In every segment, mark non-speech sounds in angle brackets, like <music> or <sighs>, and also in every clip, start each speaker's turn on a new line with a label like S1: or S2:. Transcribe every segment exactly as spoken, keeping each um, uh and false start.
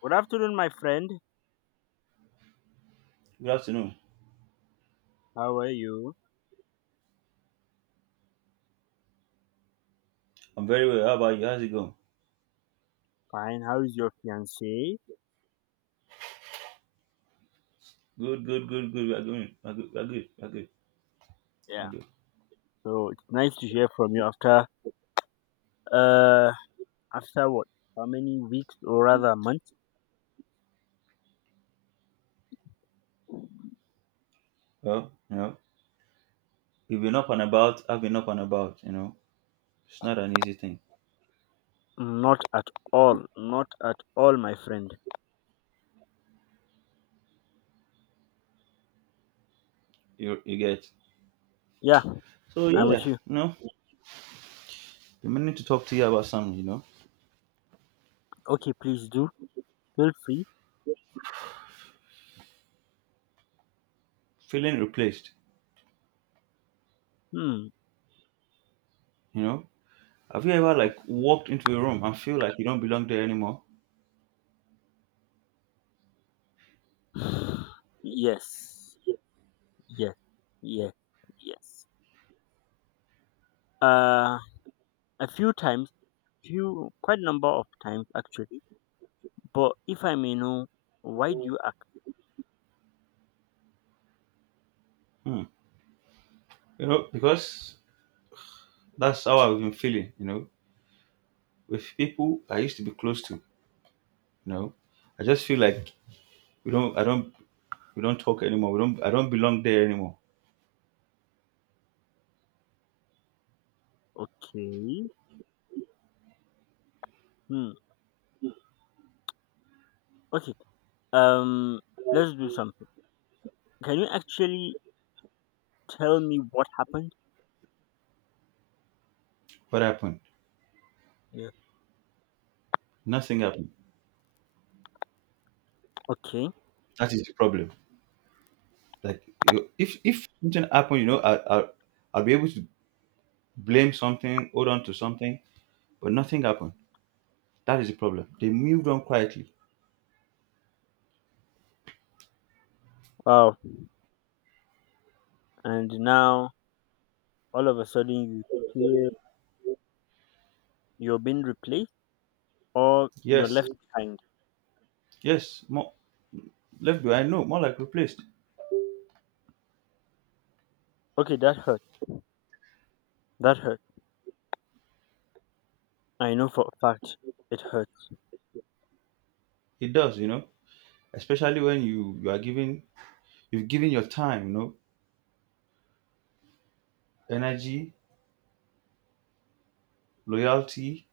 S1: Good afternoon, my friend.
S2: Good afternoon.
S1: How are you?
S2: I'm very well. How about you? How's it going?
S1: Fine. How is your fiance?
S2: Good, good, good, good. We're going. We're good. We're good. We're good.
S1: Yeah.
S2: We're good.
S1: So it's nice to hear from you after uh after what? How many weeks or rather months?
S2: Well, you know, you've been up and about. I've been up and about. You know, it's not an easy thing.
S1: Not at all. Not at all, my friend.
S2: You you get.
S1: Yeah,
S2: So
S1: I'm with
S2: yeah,
S1: you.
S2: you know, I'm meaning to talk to you about something. You know,
S1: Okay, please do. Feel free.
S2: feeling replaced.
S1: Hmm,
S2: You know, have you ever like walked into a room and feel like you don't belong there anymore?
S1: okay. <sighs> Yes. Yes. Yes. Yes. Uh a few times, few quite number of times actually. But if I may know, why do you?
S2: Hmm. You know, because that's how I've been feeling. You know, with people I used to be close to. You know, I just feel like we don't. I don't. We don't talk anymore. We don't. I don't belong there anymore.
S1: Okay. Hmm. Okay. Um. Let's do something. Can you actually tell me what happened?
S2: What happened?
S1: Yeah.
S2: Nothing happened.
S1: Okay.
S2: That is the problem. Like you- if if something happened, you know, I, I I'll be able to blame something, hold on to something, but nothing happened. That is the problem. They moved on quietly.
S1: Wow. And now all of a sudden you feel you're being replaced or you're
S2: Yes,
S1: left behind.
S2: yes, more left behind. No, more like replaced.
S1: Okay, that hurt. That hurt. I know for a fact it hurt.
S2: It does, you know, especially when you you are giving you've given your time, you know, energy, loyalty,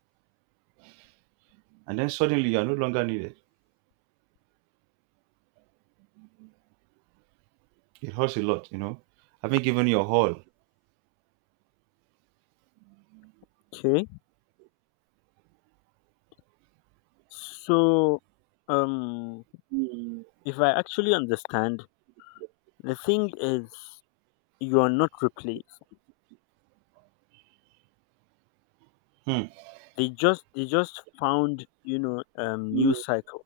S2: and then suddenly you are no longer needed. It hurts a lot, you know. Having given your all.
S1: Okay. So, um, if I actually understand, the thing is you are not replaced.
S2: Hmm.
S1: They just they just found you know um new cycle,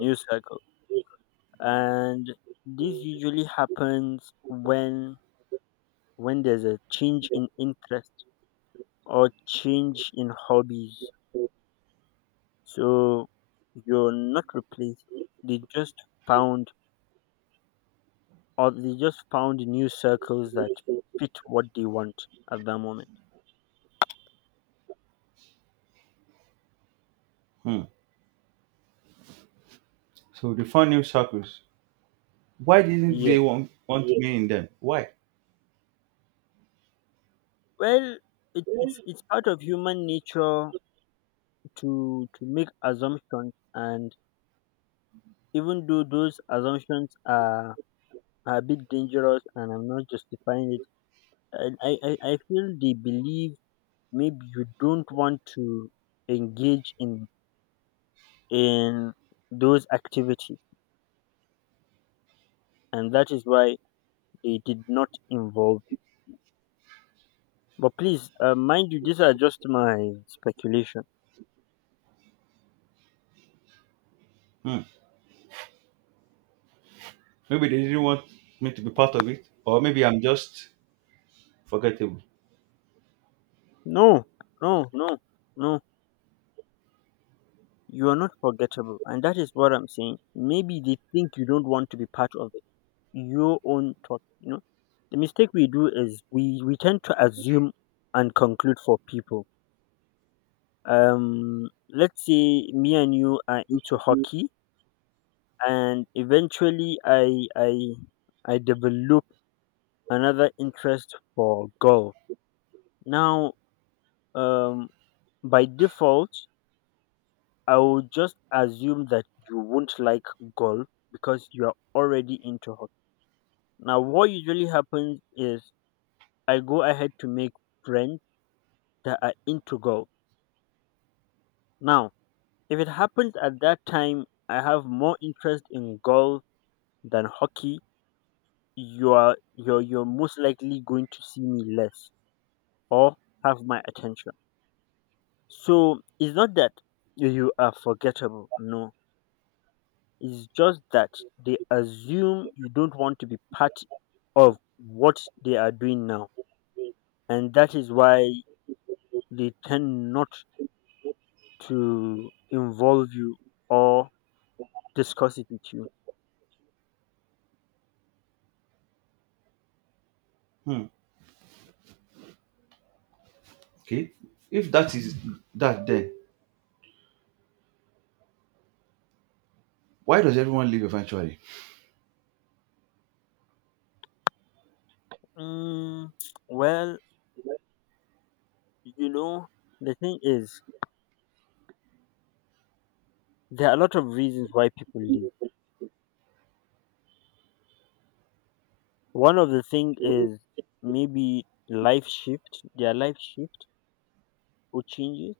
S1: new cycle, and this usually happens when when there's a change in interest or change in hobbies. So you're not replaced, they just found, or they just found, new circles that fit what they want at that moment.
S2: Hmm. So they found new circles. Why didn't
S1: Yeah,
S2: they want, want Yes. me in them? Why?
S1: well, it, it's it's part of human nature to to make assumptions, and even though those assumptions are, are a bit dangerous, and I'm not justifying it. And I, I i feel they believe maybe you don't want to engage in in those activities, and that is why they did not involve you. But please, uh, mind you, these are just my speculation.
S2: Hmm. Maybe they didn't want me to be part of it, or maybe I'm just forgettable.
S1: No, no, no, no, you are not forgettable, and that is what I'm saying. Maybe they think you don't want to be part of it, your own thought, you know. The mistake we do is we we tend to assume and conclude for people. Um, let's say me and you are into hockey, and eventually I I I develop another interest for golf. Now, um, by default, I will just assume that you won't like golf because you are already into hockey. Now, what usually happens is I go ahead to make friends that are into golf. Now, if it happens at that time, I have more interest in golf than hockey, you are you're you're most likely going to see me less or have my attention. So it's not that you are forgettable, no. It's just that they assume you don't want to be part of what they are doing now. And that is why they tend not to involve you or discuss it with you.
S2: Hmm. Okay. If that is that, then why does everyone leave eventually?
S1: Mm, well, you know, the thing is, there are a lot of reasons why people leave. One of the thing is maybe life shift, their life shift or changes,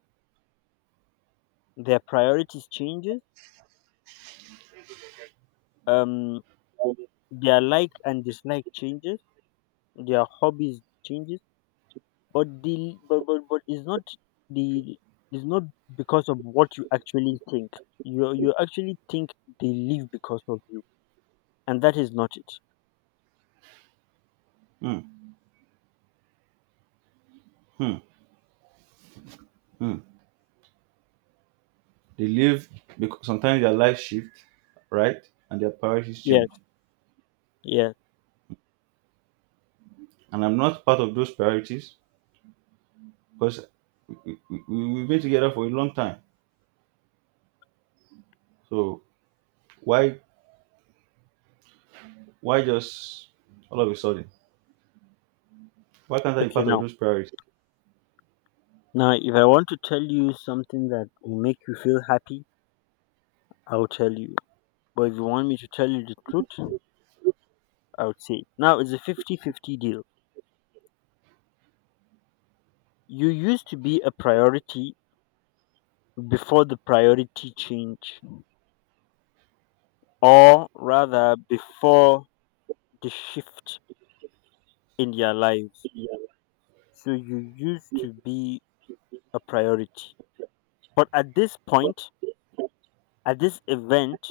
S1: their priorities changes, um, their like and dislike changes, their hobbies changes, but the but but, but it's not the it's not because of what you actually think. You you actually think they live because of you, and that is not it.
S2: Hmm. Hmm. Hmm. They leave because sometimes their life shift, right, and their priorities
S1: Yes,
S2: change.
S1: yes.
S2: And I'm not part of those priorities because we, we, we- we've been together for a long time. So why why just all of a sudden? Why can't I be
S1: Okay,
S2: part of
S1: now
S2: those priorities?
S1: now if I want to tell you something that will make you feel happy, I'll tell you. But if you want me to tell you the truth, I would say now it's a fifty-fifty deal. You used to be a priority before the priority change, or rather, before the shift in their lives. So you used to be a priority. But at this point, at this event,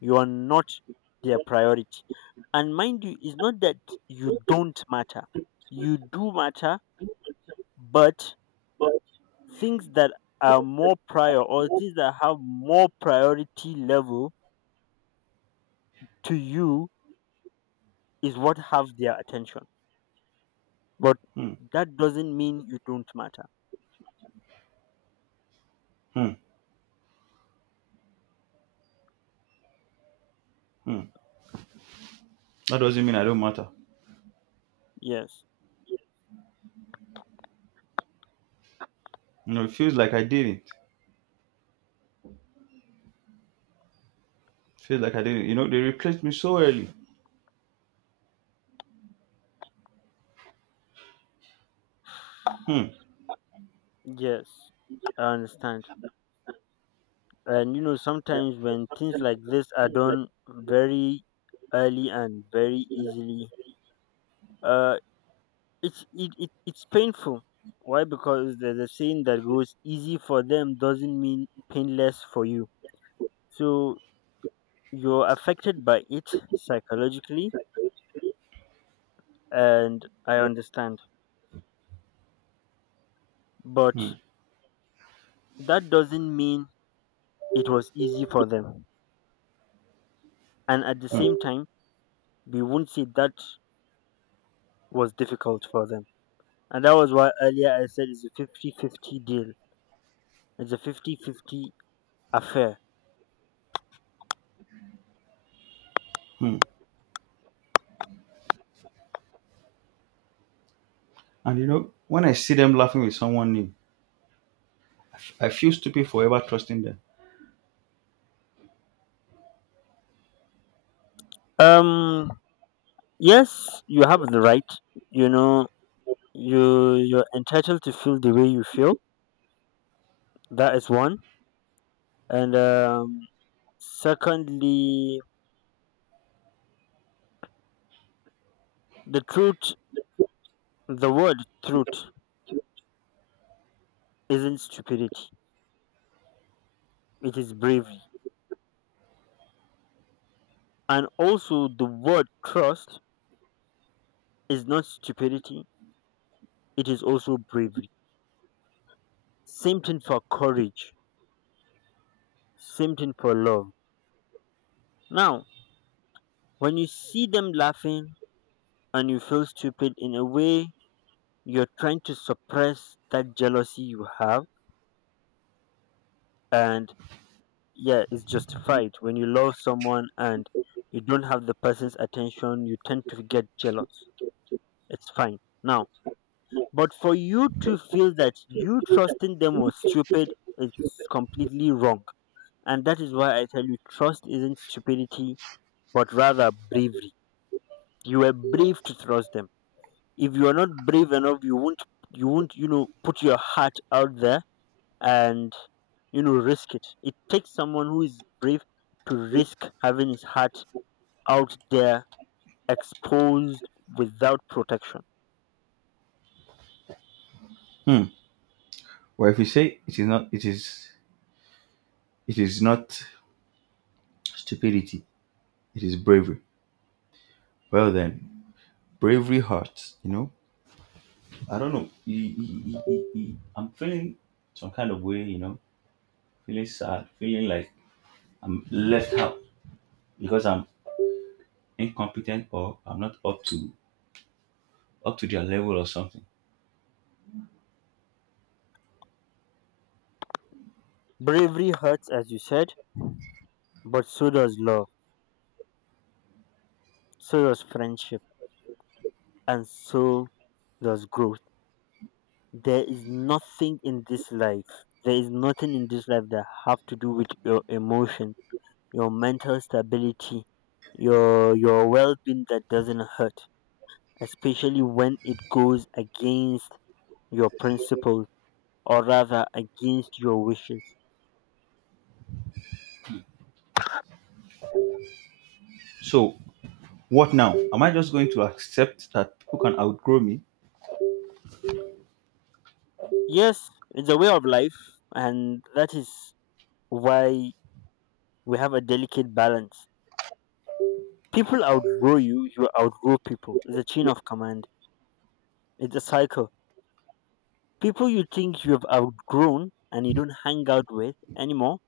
S1: you are not their priority. And mind you, it's not that you don't matter, you do matter, but things that are more prior, or things that have more priority level to you, is what have their attention. But
S2: Hmm.
S1: that doesn't mean you don't matter.
S2: Hmm. Hmm. That doesn't mean I don't matter.
S1: Yes,
S2: You know, it feels like I didn't. Feels like I didn't. You know, they replaced me so early. Hmm.
S1: yes, I understand. And you know, sometimes when things like this are done very early and very easily, uh it's it, it it's painful. Why? Because there's a saying that goes, easy for them doesn't mean painless for you. So you're affected by it psychologically, and I understand. But
S2: Hmm.
S1: that doesn't mean it was easy for them. And at the same
S2: Hmm.
S1: time, we won't say that was difficult for them. And that was why earlier I said it's a fifty-fifty deal, it's a fifty-fifty affair.
S2: Hmm. And you know, when I see them laughing with someone new, I f- I feel stupid forever trusting them.
S1: Um, yes, you have the right, you know, you, you're entitled to feel the way you feel. That is one. And um, secondly, the truth the word truth isn't stupidity, it is bravery. And also, the word trust is not stupidity, it is also bravery. Same thing for courage, same thing for love. Now, when you see them laughing and you feel stupid in a way, you're trying to suppress that jealousy you have, and yeah, it's justified. When you love someone and you don't have the person's attention, you tend to get jealous. It's fine. Now, but for you to feel that you trusting them was stupid is completely wrong. And that is why I tell you trust isn't stupidity, but rather bravery. You were brave to trust them. If you are not brave enough, you won't you won't, you know, put your heart out there and, you know, risk it. It takes someone who is brave to risk having his heart out there exposed without protection.
S2: Hmm. Well, if you say it is not, it is, it is not stupidity. It is bravery. Well then, bravery hurts. You know, I don't know. E- e- e- e- e- I'm feeling some kind of way. You know, feeling sad, feeling like I'm left out because I'm incompetent or I'm not up to up to their level or something.
S1: Bravery hurts, as you said, but so does love, so does friendship, and so does growth. There is nothing in this life, there is nothing in this life that have to do with your emotion, your mental stability, your your well-being, that doesn't hurt, especially when it goes against your principles, or rather against your wishes.
S2: So what now? Am I just going to accept that people can outgrow me?
S1: Yes, it's a way of life, and that is why we have a delicate balance. People outgrow you, you outgrow people. It's a chain of command. It's a cycle. People you think you've outgrown and you don't hang out with anymore,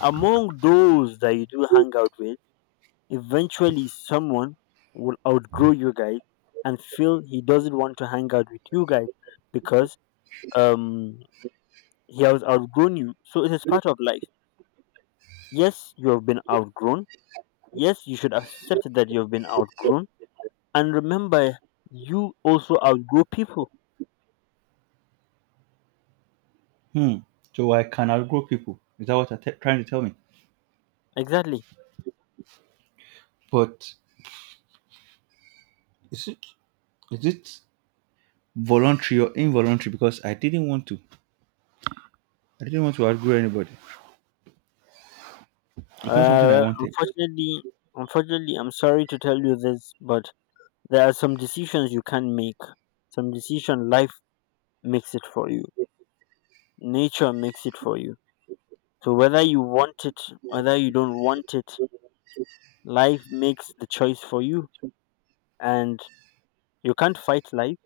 S1: among those that you do hang out with, eventually someone will outgrow you guys and feel he doesn't want to hang out with you guys because um he has outgrown you. So it is part of life. Yes, you have been outgrown. Yes, you should accept that you have been outgrown. And remember, you also outgrow people.
S2: Hmm. So I can outgrow people. Is that what you're te- trying to tell me?
S1: Exactly.
S2: But is it is it voluntary or involuntary? Because I didn't want to. I didn't want to outgrow anybody.
S1: Uh,
S2: It's not something I
S1: well,
S2: wanted.
S1: unfortunately, unfortunately, I'm sorry to tell you this, but there are some decisions you can make. Some decision life makes it for you. Nature makes it for you. So whether you want it, whether you don't want it, life makes the choice for you, and you can't fight life.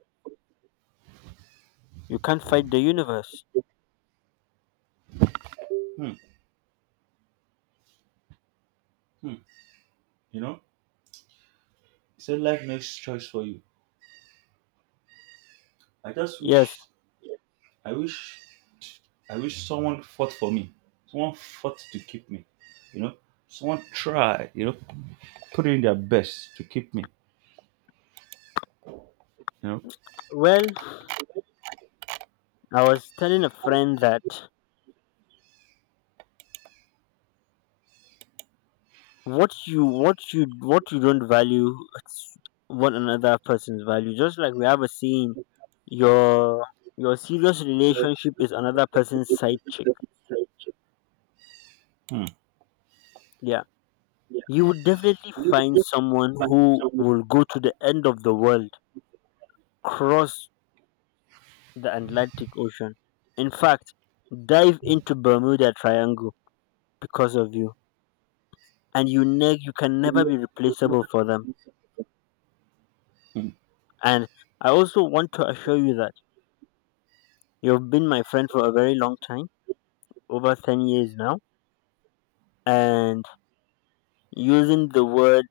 S1: You can't fight the universe.
S2: Hmm. Hmm. You know, he said life makes choice for you. I just
S1: Yes.
S2: wish. I wish I wish someone fought for me. Someone fought to keep me. You know, someone tried. You know, put in their best to keep me. You know.
S1: Well, I was telling a friend that what you what you what you don't value, it's one another person's value. Just like we have a saying, your your serious relationship is another person's side chick.
S2: Hmm,
S1: Yeah, you would definitely find someone who will go to the end of the world, cross the Atlantic Ocean, in fact, dive into Bermuda Triangle, because of you, and you ne- you can never be replaceable for them.
S2: hmm,
S1: And I also want to assure you that you've been my friend for a very long time, over ten years now. And using the word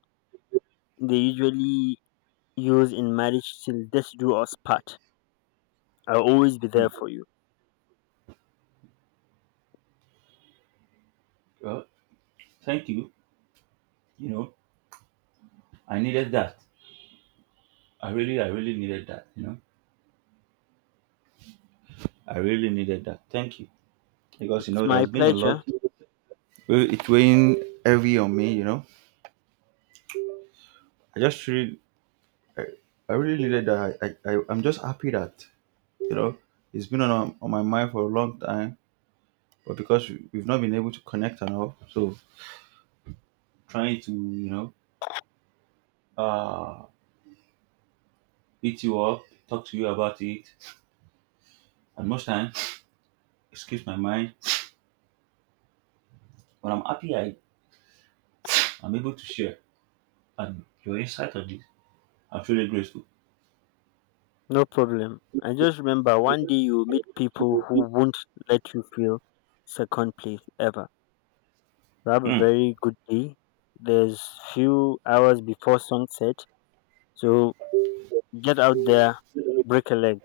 S1: they usually use in marriage, till death do us part, I'll always be there
S2: hmm.
S1: for you.
S2: Well, thank you. You know, I needed that. I really, I really needed that. You know, I really needed that. Thank you because you know
S1: It's
S2: it has
S1: my
S2: been a lot.
S1: pleasure,
S2: Well, it weighing heavy on me. You know, I just really, I, I really needed that. I, I, I- I'm just happy that you know it's been on on my mind for a long time, but because we- we've not been able to connect enough, so trying to, you know, uh, eat you up, talk to you about it. And most time, it escapes my mind. But I'm happy I, I'm able to share. And your insight on this, I'm truly grateful.
S1: no problem. I just remember one day you'll meet people who won't let you feel second place ever. So have a
S2: Hmm.
S1: very good day. There's few hours before sunset, so get out there, break a leg.